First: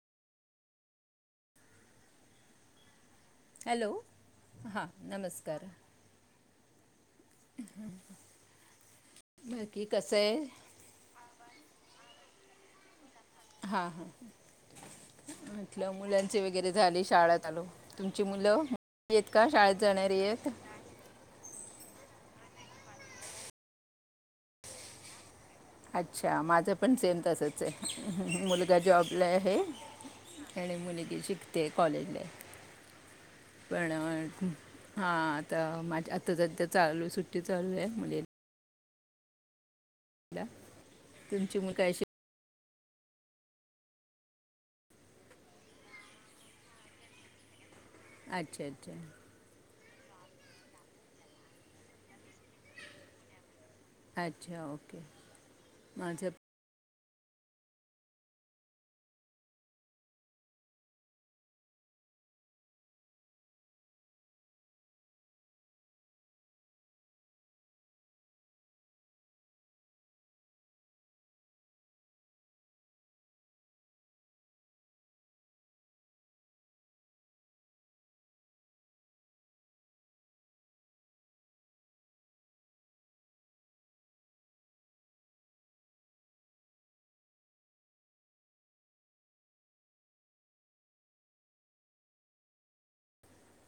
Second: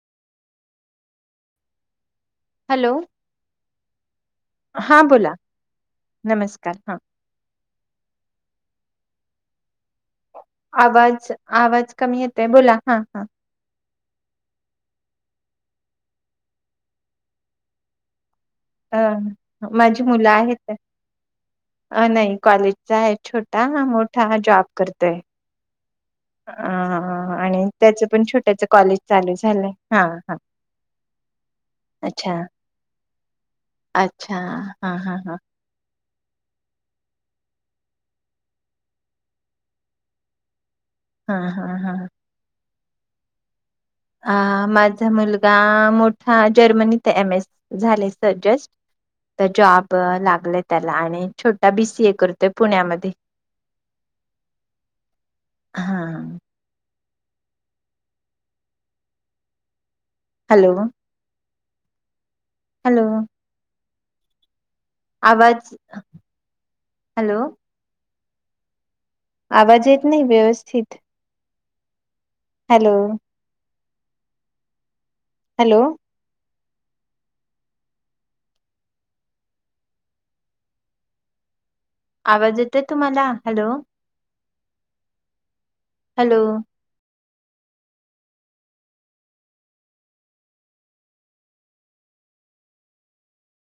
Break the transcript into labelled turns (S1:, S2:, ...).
S1: Hello.
S2: Hello, हा नमस्कार.
S1: नमस्कार हा.
S2: बाकी कसं. आहे
S1: आवाज आवाज कमी येतयं बोला हा हा.
S2: हा ह म्हटलं मुलांचे वगैरे झाले शाळा चालू तुमच्या. मूल
S1: अ
S2: मोठी शाळेत
S1: माझी
S2: जाणारी
S1: मुलं
S2: आहेत.
S1: अ नाही कॉलेजचा आहे छोटा हा मोठा हा जॉब करतोयं.
S2: अच्छा माझं पण सेम
S1: ह
S2: तसंच
S1: आणि त्याच पण
S2: आहे
S1: छोट्याच
S2: मुलगा
S1: कॉलेज
S2: जॉबला
S1: चालू
S2: आहे
S1: झालंय हा हा.
S2: आणि मुलगी शिकते कॉलेजला.
S1: अच्छा
S2: पण हा आता माझ्या आ - आ चालू आहे सुट्टी चालू आहे म्हणजे [unintelligible]
S1: हा
S2: तुमची
S1: हा
S2: मुलं काय
S1: हा.
S2: शिक
S1: अ माझा मुलगा मोठा जर्मनीत एम. एस. झाले
S2: अच्छा
S1: सजेस्ट
S2: अच्छा
S1: तर जाॅब. लागलयं त्याला आणि छोटा बी सी ए करतोय पुण्यामध्ये.
S2: अच्छा ओके माझं.
S1: हा हॅलो. हॅलो. आवाज हॅलो. आवाज येत नाही व्यवस्थितं हॅलो. हॅलो आवाज येतय तुम्हाला, हॅलो? हॅलो?